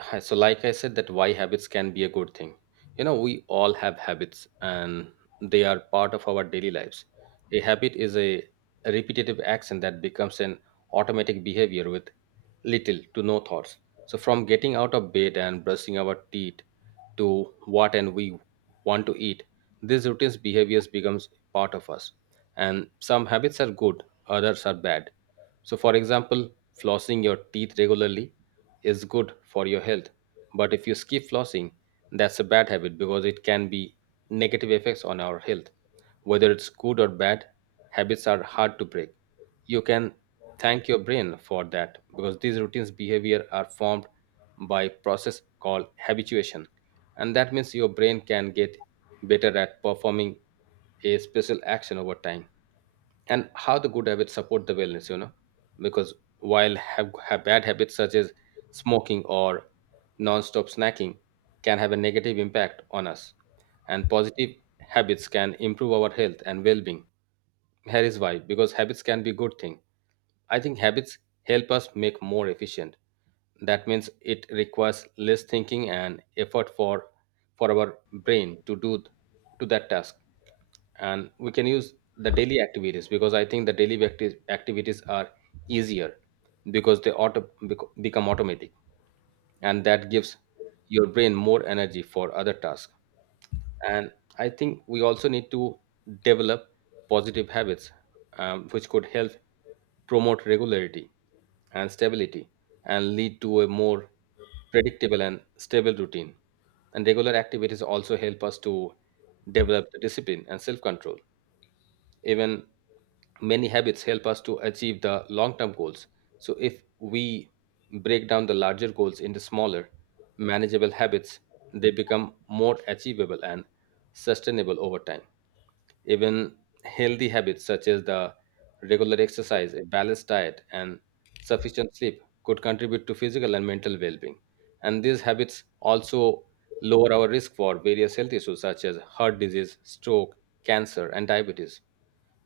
Hi, so like I said that why habits can be a good thing. You know, we all have habits, and they are part of our daily lives. A habit is a repetitive action that becomes an automatic behavior with little to no thoughts. So from getting out of bed and brushing our teeth to what and we want to eat, these routines behaviors becomes part of us, and some habits are good, others are bad. So, for example, flossing your teeth regularly is good for your health. But if you skip flossing, that's a bad habit because it can be negative effects on our health. Whether it's good or bad, habits are hard to break. You can thank your brain for that because these routines behavior are formed by process called habituation, and that means your brain can get better at performing a special action over time. And how the good habits support the wellness, you know, because while have bad habits such as smoking or non-stop snacking can have a negative impact on us, and positive habits can improve our health and well-being. Here is why, because habits can be good thing. I think habits help us make more efficient. That means it requires less thinking and effort for our brain to do to that task. And we can use the daily activities because I think the daily activities are easier because they become automatic, and that gives your brain more energy for other tasks. And I think we also need to develop positive habits, which could help promote regularity and stability and lead to a more predictable and stable routine. And regular activities also help us to develop the discipline and self control. Even many habits help us to achieve the long term goals. So, if we break down the larger goals into smaller, manageable habits, they become more achievable and sustainable over time. Even healthy habits such as the regular exercise, a balanced diet, and sufficient sleep could contribute to physical and mental well being. And these habits also lower our risk for various health issues such as heart disease, stroke, cancer, and diabetes.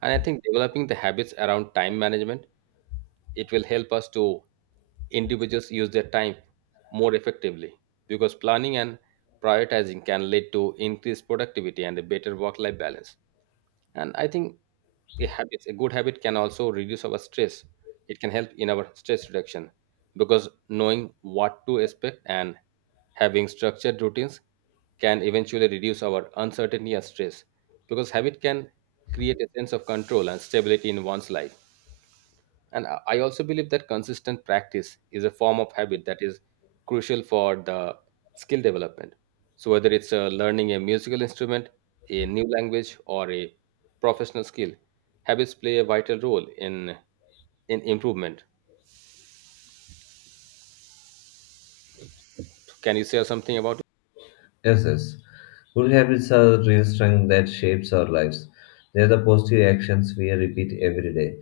And I think developing the habits around time management, it will help us to individuals use their time more effectively because planning and prioritizing can lead to increased productivity and a better work-life balance. And I think a habit, a good habit can also reduce our stress. It can help in our stress reduction because knowing what to expect and having structured routines can eventually reduce our uncertainty and stress, because habit can create a sense of control and stability in one's life. And I also believe that consistent practice is a form of habit that is crucial for the skill development. So, whether it's learning a musical instrument, a new language, or a professional skill, habits play a vital role in improvement. Can you share something about? Yes, yes. Good habits are real strength that shapes our lives. They are the positive actions we repeat every day.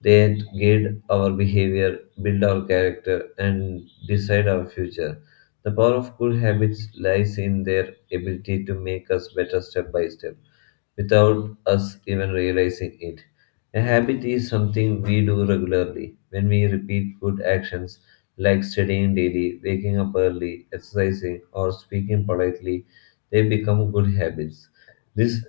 They guide our behavior, build our character, and decide our future. The power of good habits lies in their ability to make us better step by step, without us even realizing it. A habit is something we do regularly. When we repeat good actions, like studying daily, waking up early, exercising, or speaking politely, they become good habits. These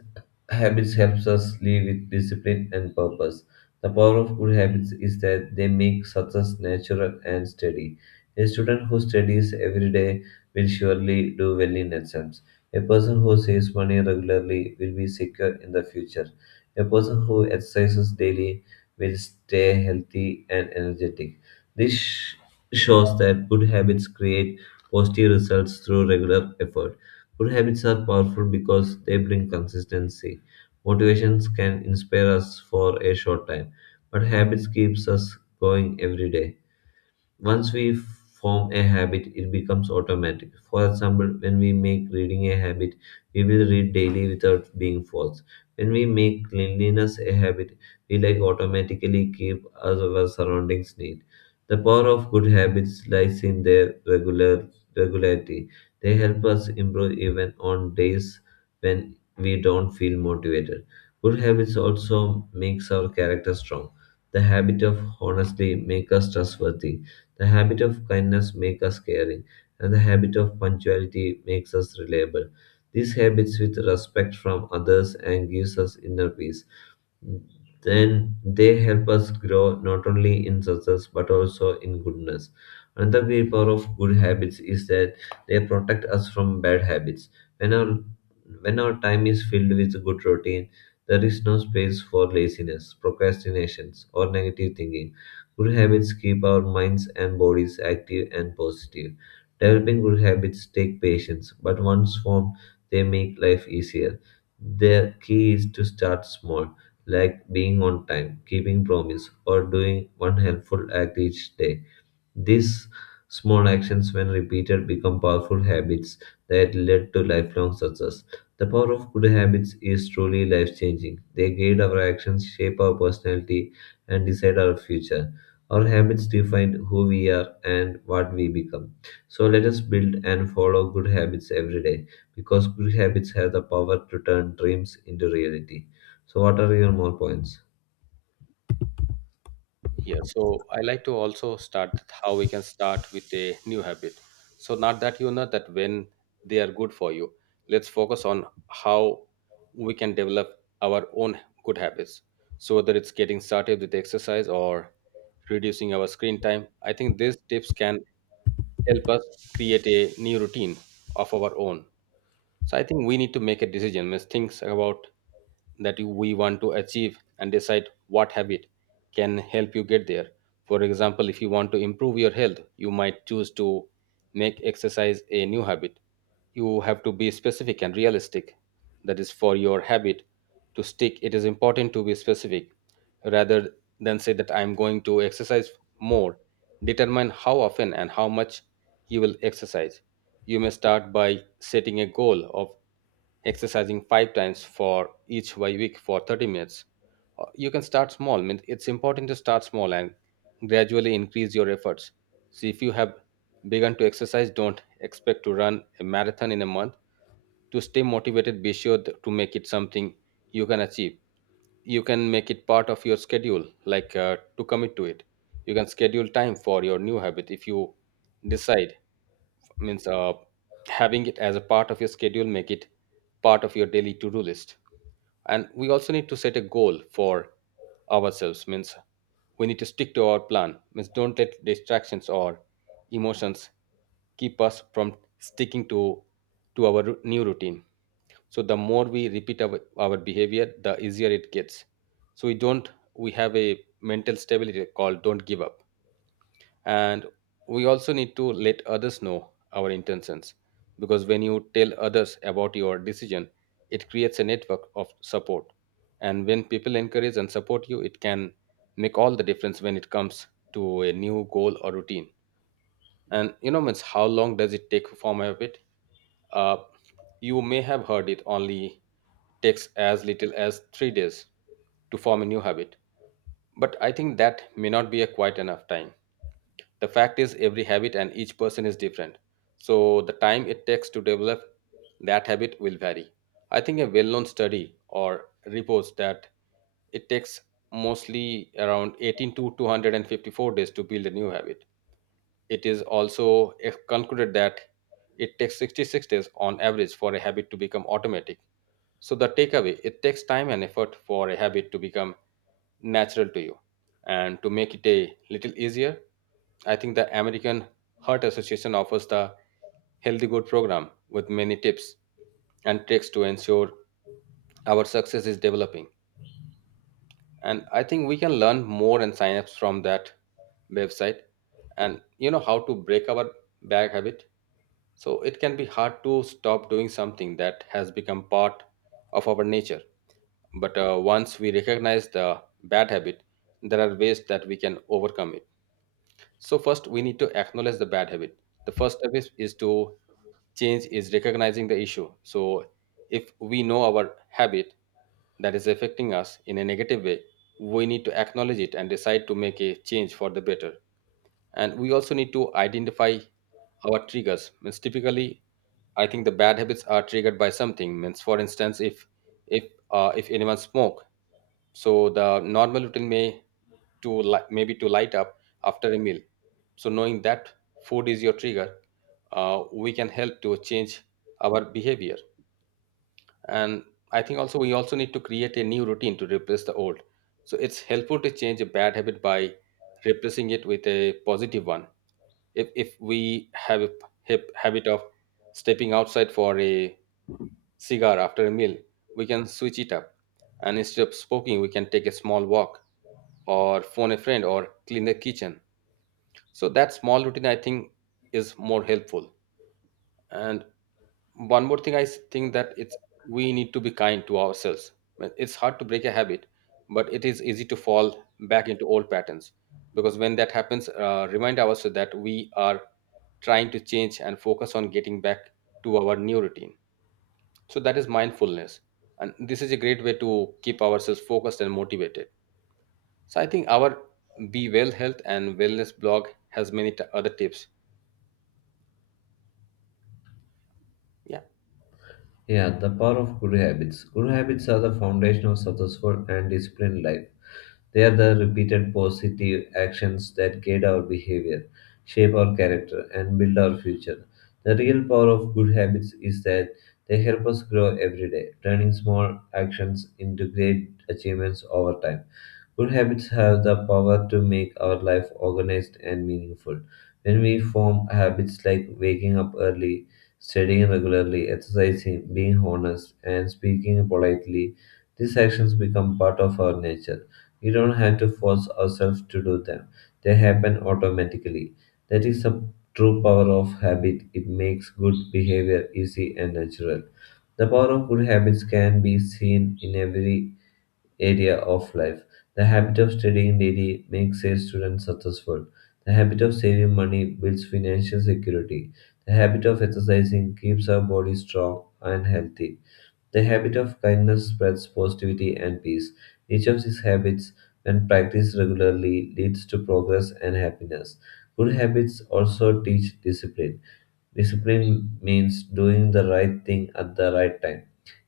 habits helps us live with discipline and purpose. The power of good habits is that they make success natural and steady. A student who studies every day will surely do well in exams. A person who saves money regularly will be secure in the future. A person who exercises daily will stay healthy and energetic. This shows that good habits create positive results through regular effort. Good habits are powerful because they bring consistency. Motivations can inspire us for a short time, but habits keeps us going every day. Once we form a habit, it becomes automatic. For example, when we make reading a habit, we will read daily without being forced. When we make cleanliness a habit, we like automatically keep our surroundings neat. The power of good habits lies in their regularity. They help us improve even on days when we don't feel motivated. Good habits also makes our character strong. The habit of honestly make us trustworthy, the habit of kindness makes us caring, and the habit of punctuality makes us reliable. These habits with respect from others and gives us inner peace, then they help us grow not only in success but also in goodness. Another great power of good habits is that they protect us from bad habits. When our when our time is filled with good routine, there is no space for laziness, procrastinations, or negative thinking. Good habits keep our minds and bodies active and positive. Developing good habits take patience, but once formed, they make life easier. The key is to start small, like being on time, keeping promise, or doing one helpful act each day. These small actions, when repeated, become powerful habits that lead to lifelong success. The power of good habits is truly life changing. They guide our actions, shape our personality, and decide our future. Our habits define who we are and what we become. So let us build and follow good habits every day because good habits have the power to turn dreams into reality. So, what are your more points? Yeah, so I like to also start with how we can start with a new habit. So not that you know that when they are good for you. Let's focus on how we can develop our own good habits. So whether it's getting started with exercise or reducing our screen time, I think these tips can help us create a new routine of our own. So I think we need to make a decision. Means things about that you, we want to achieve and decide what habit can help you get there. For example, if you want to improve your health, you might choose to make exercise a new habit. You have to be specific and realistic. That is for your habit to stick. It is important to be specific rather than say that I'm going to exercise more. Determine how often and how much you will exercise. You may start by setting a goal of exercising five times for each week for 30 minutes. You can start small. Means it's important to start small and gradually increase your efforts. So, if you have begun to exercise, don't expect to run a marathon in a month. To stay motivated, be sure to make it something you can achieve. You can make it part of your schedule, like to commit to it. You can schedule time for your new habit if you decide, means having it as a part of your schedule make it part of your daily to-do list. And we also need to set a goal for ourselves, means we need to stick to our plan, means don't let distractions or emotions keep us from sticking to our new routine. So the more we repeat our behavior, the easier it gets. So we don't, we have a mental stability called don't give up. And we also need to let others know our intentions, because when you tell others about your decision, it creates a network of support, and when people encourage and support you, it can make all the difference when it comes to a new goal or routine. And you know, means how long does it take to form a habit? Uh, you may have heard it only takes as little as 3 days to form a new habit, but I think that may not be a quite enough time. The fact is, every habit and each person is different. So, the time it takes to develop that habit will vary. I think a well known study or reports that it takes mostly around 18 to 254 days to build a new habit. It is also concluded that it takes 66 days on average for a habit to become automatic. So, the takeaway, it takes time and effort for a habit to become natural to you. And to make it a little easier, I think the American Heart Association offers the Healthy Good program with many tips and tricks to ensure our success is developing. And I think we can learn more and sign ups from that website. And you know how to break our bad habit. So it can be hard to stop doing something that has become part of our nature. But once we recognize the bad habit, there are ways that we can overcome it. So, first, we need to acknowledge the bad habit. The first step is to change, is recognizing the issue. So, if we know our habit that is affecting us in a negative way, we need to acknowledge it and decide to make a change for the better. And we also need to identify our triggers. Means typically, I think the bad habits are triggered by something. Means, for instance, if if anyone smoke. So the normal routine may maybe to light up after a meal. So knowing that food is your trigger, we can help to change our behavior. And I think also we also need to create a new routine to replace the old. So it's helpful to change a bad habit by replacing it with a positive one. If we have a habit of stepping outside for a cigar after a meal, we can switch it up, and instead of smoking we can take a small walk or phone a friend or clean the kitchen. So that small routine I think is more helpful. And one more thing I think that it's we need to be kind to ourselves. Well, it's hard to break a habit, but it is easy to fall back into old patterns, because when that happens, remind ourselves that we are trying to change and focus on getting back to our new routine. So that is mindfulness, and this is a great way to keep ourselves focused and motivated. So I think our Be Well Health and Wellness blog has many other tips. Yeah. Yeah, the power of good habits. Good habits are the foundation of successful and disciplined life. They are the repeated positive actions that guide our behavior, shape our character, and build our future. The real power of good habits is that they help us grow every day, turning small actions into great achievements over time. Good habits have the power to make our life organized and meaningful. When we form habits like waking up early, studying regularly, exercising, being honest, and speaking politely, these actions become part of our nature. We don't have to force ourselves to do them, they happen automatically. That is the true power of habit. It makes good behavior easy and natural. The power of good habits can be seen in every area of life. The habit of studying daily makes a student successful. The habit of saving money builds financial security. The habit of exercising keeps our body strong and healthy. The habit of kindness spreads positivity and peace. Each of these habits, when practiced regularly, leads to progress and happiness. Good habits also teach discipline. Discipline means doing the right thing at the right time.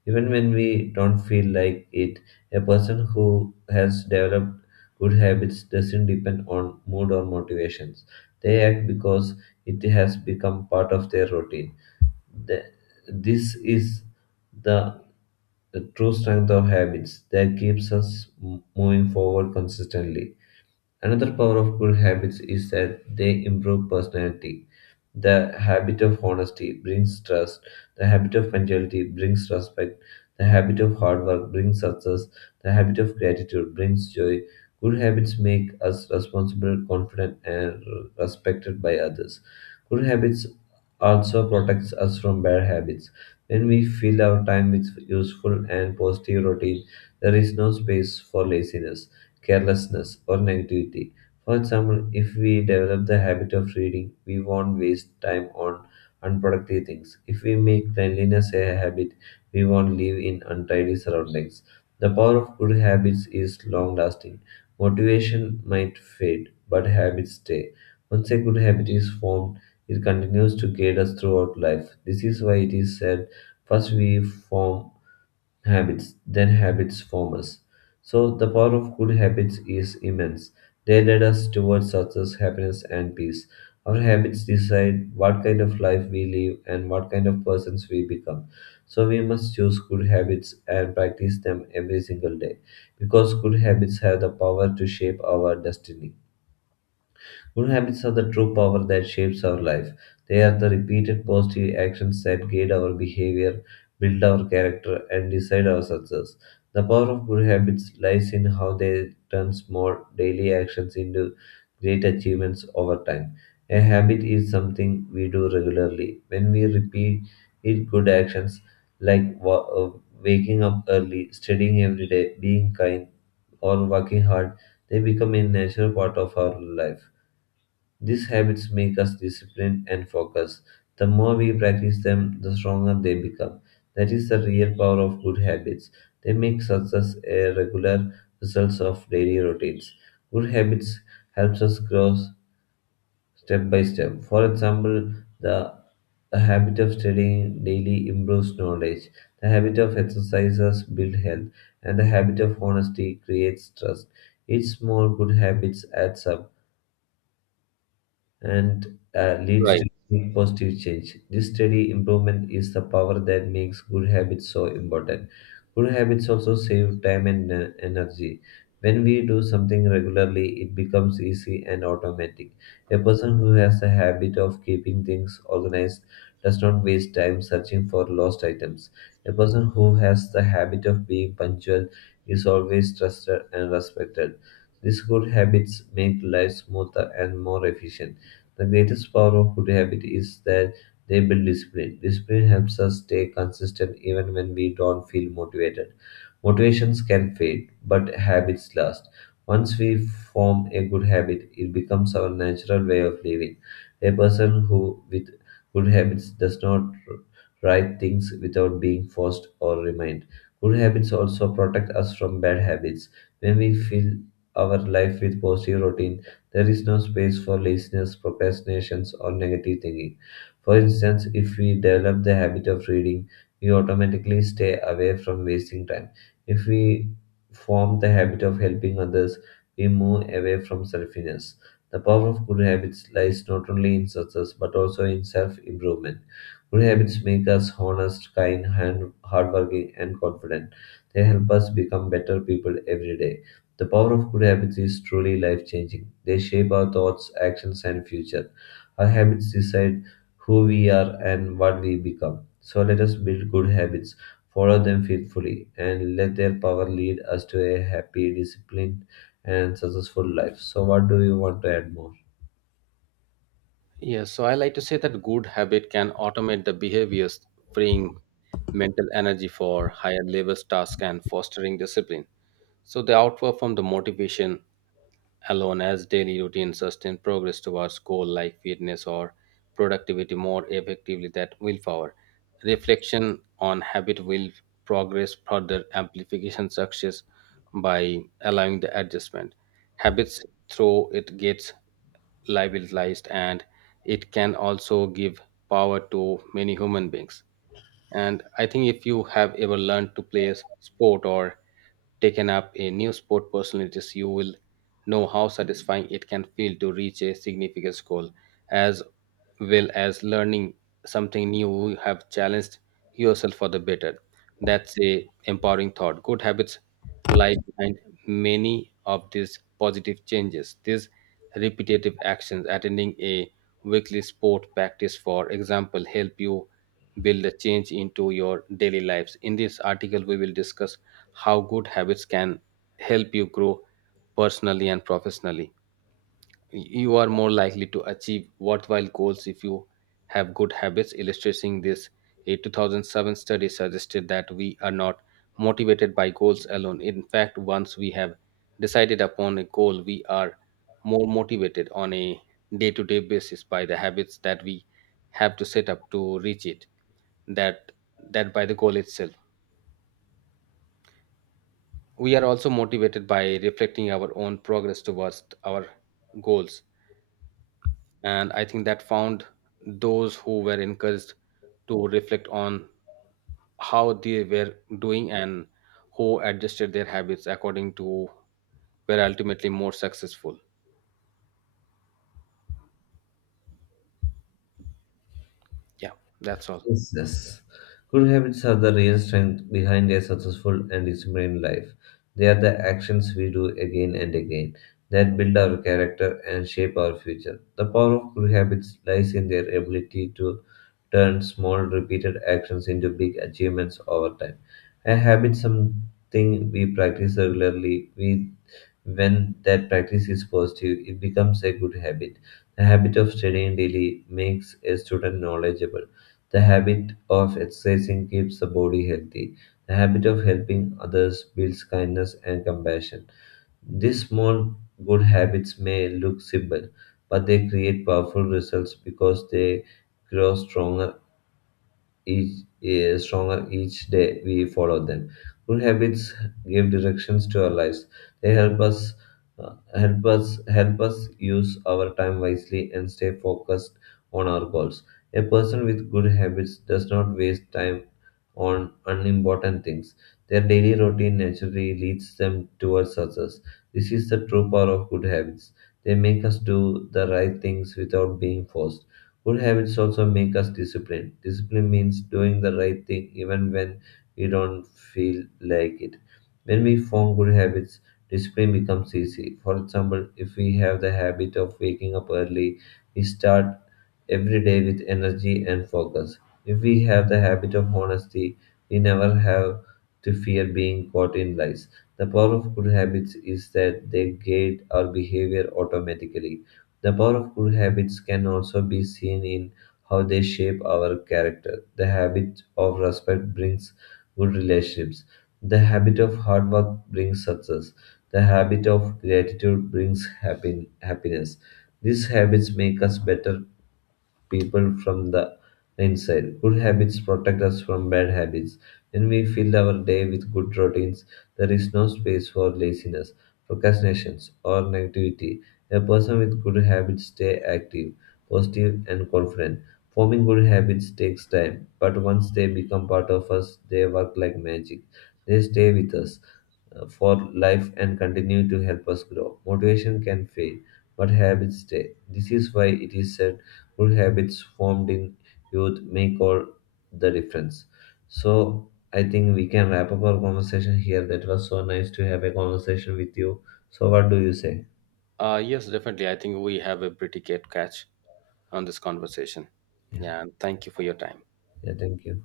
Even when we don't feel like it, a person who has developed good habits doesn't depend on mood or motivations. They act because it has become part of their routine. The- this is the the true strength of habits that keeps us moving forward consistently. Another power of good habits is that they improve personality. The habit of honesty brings trust. The habit of punctuality brings respect. The habit of hard work brings success. The habit of gratitude brings joy. Good habits make us responsible, confident, and respected by others. Good habits also protects us from bad habits. When we fill our time with useful and positive routine, there is no space for laziness, carelessness, or negativity. For example, if we develop the habit of reading, we won't waste time on unproductive things. If we make cleanliness a habit, we won't live in untidy surroundings. The power of good habits is long lasting. Motivation might fade, but habits stay. Once a good habit is formed, it continues to guide us throughout life. This is why it is said, first we form habits, then habits form us. So the power of good habits is immense. They lead us towards success, happiness, and peace. Our habits decide what kind of life we live and what kind of persons we become. So we must choose good habits and practice them every single day because good habits have the power to shape our destiny. Good habits are the true power that shapes our life. They are the repeated positive actions that guide our behavior, build our character, and decide our success. The power of good habits lies in how they turn small daily actions into great achievements over time. A habit is something we do regularly. When we repeat good actions like waking up early, studying every day, being kind, or working hard, they become a natural part of our life. These habits make us disciplined and focused. The more we practice them, the stronger they become. That is the real power of good habits. They make success a regular result of daily routines. Good habits helps us grow step by step. For example, the the habit of studying daily improves knowledge. The habit of exercises build health, and the habit of honesty creates trust. Each small good habits adds up and leads Right. to positive change. This steady improvement is the power that makes good habits so important. Good habits also save time and energy. When we do something regularly, it becomes easy and automatic. A person who has a habit of keeping things organized does not waste time searching for lost items. A person who has the habit of being punctual is always trusted and respected. These good habits make life smoother and more efficient. The greatest power of good habits is that they build discipline. Discipline helps us stay consistent even when we don't feel motivated. Motivations can fade, but habits last. Once we form a good habit, it becomes our natural way of living. A person who with good habits does not write things without being forced or reminded. Good habits also protect us from bad habits. When we fill our life with positive routine, there is no space for laziness, procrastinations, or negative thinking. For instance, if we develop the habit of reading, we automatically stay away from wasting time. If we form the habit of helping others, we move away from selfishness. The power of good habits lies not only in success but also in self improvement. Good habits make us honest, kind, hardworking, and confident. They help us become better people every day. The power of good habits is truly life changing. They shape our thoughts, actions, and future. Our habits decide who we are and what we become. So let us build good habits, follow them faithfully, and let their power lead us to a happy, disciplined, and successful life. So, what do you want to add more? Yes. So I like to say that good habit can automate the behaviors, freeing mental energy for higher level tasks and fostering discipline. So they outperform the motivation alone as daily routine sustain progress towards goal like fitness or productivity more effectively than willpower. Reflection on habit will progress further amplification success by allowing the adjustment. Habits through it gets liberalized, and it can also give power to many human beings. And I think if you have ever learned to play a sport or taken up a new sport personalities, you will know how satisfying it can feel to reach a significant goal, as well as learning something new. You have challenged yourself for the better. That's a empowering thought. Good habits lie behind many of these positive changes. These repetitive actions, attending a weekly sport practice, for example, help you build a change into your daily lives. In this article, we will discuss how good habits can help you grow personally and professionally. You are more likely to achieve worthwhile goals if you have good habits. Illustrating this, a 2007 study suggested that we are not motivated by goals alone. In fact, once we have decided upon a goal, we are more motivated on a day to day basis by the habits that we have to set up to reach it, that, that by the goal itself. We are also motivated by reflecting our own progress towards our goals. And I think that found those who were encouraged to reflect on how they were doing and who adjusted their habits according to were ultimately more successful. Yeah, that's all. Yes, yes. Good habits are the real strength behind a successful and disciplined life. They are the actions we do again and again that build our character and shape our future. The power of good habits lies in their ability to turn small, repeated actions into big achievements over time. A habit is something we practice regularly, we when that practice is positive, it becomes a good habit. The habit of studying daily makes a student knowledgeable. The habit of exercising keeps the body healthy. The habit of helping others builds kindness and compassion. These small good habits may look simple, but they create powerful results because they grow stronger stronger each day we follow them. Good habits give directions to our lives. They help us help us use our time wisely and stay focused on our goals. A person with good habits does not waste time on unimportant things. Their daily routine naturally leads them towards success. This is the true power of good habits. They make us do the right things without being forced. Good habits also make us disciplined. Discipline means doing the right thing even when we don't feel like it. When we form good habits, discipline becomes easy. For example, if we have the habit of waking up early, we start every day with energy and focus. If we have the habit of honesty, we never have to fear being caught in lies. The power of good habits is that they guide our behavior automatically. The power of good habits can also be seen in how they shape our character. The habit of respect brings good relationships. The habit of hard work brings success. The habit of gratitude brings happiness. These habits make us better people from the inside. Good habits protect us from bad habits. When we fill our day with good routines, there is no space for laziness, procrastinations, or negativity. A person with good habits stay active, positive, and confident. Forming good habits takes time, but once they become part of us, they work like magic. They stay with us for life and continue to help us grow. Motivation can fade, but habits stay. This is why it is said good habits formed in youth make all the difference. So I think we can wrap up our conversation here. That was so nice to have a conversation with you. So what do you say? Uh, yes, definitely, I think we have a pretty good catch on this conversation. Yeah, Yeah, and thank you for your time. yeah, thank you.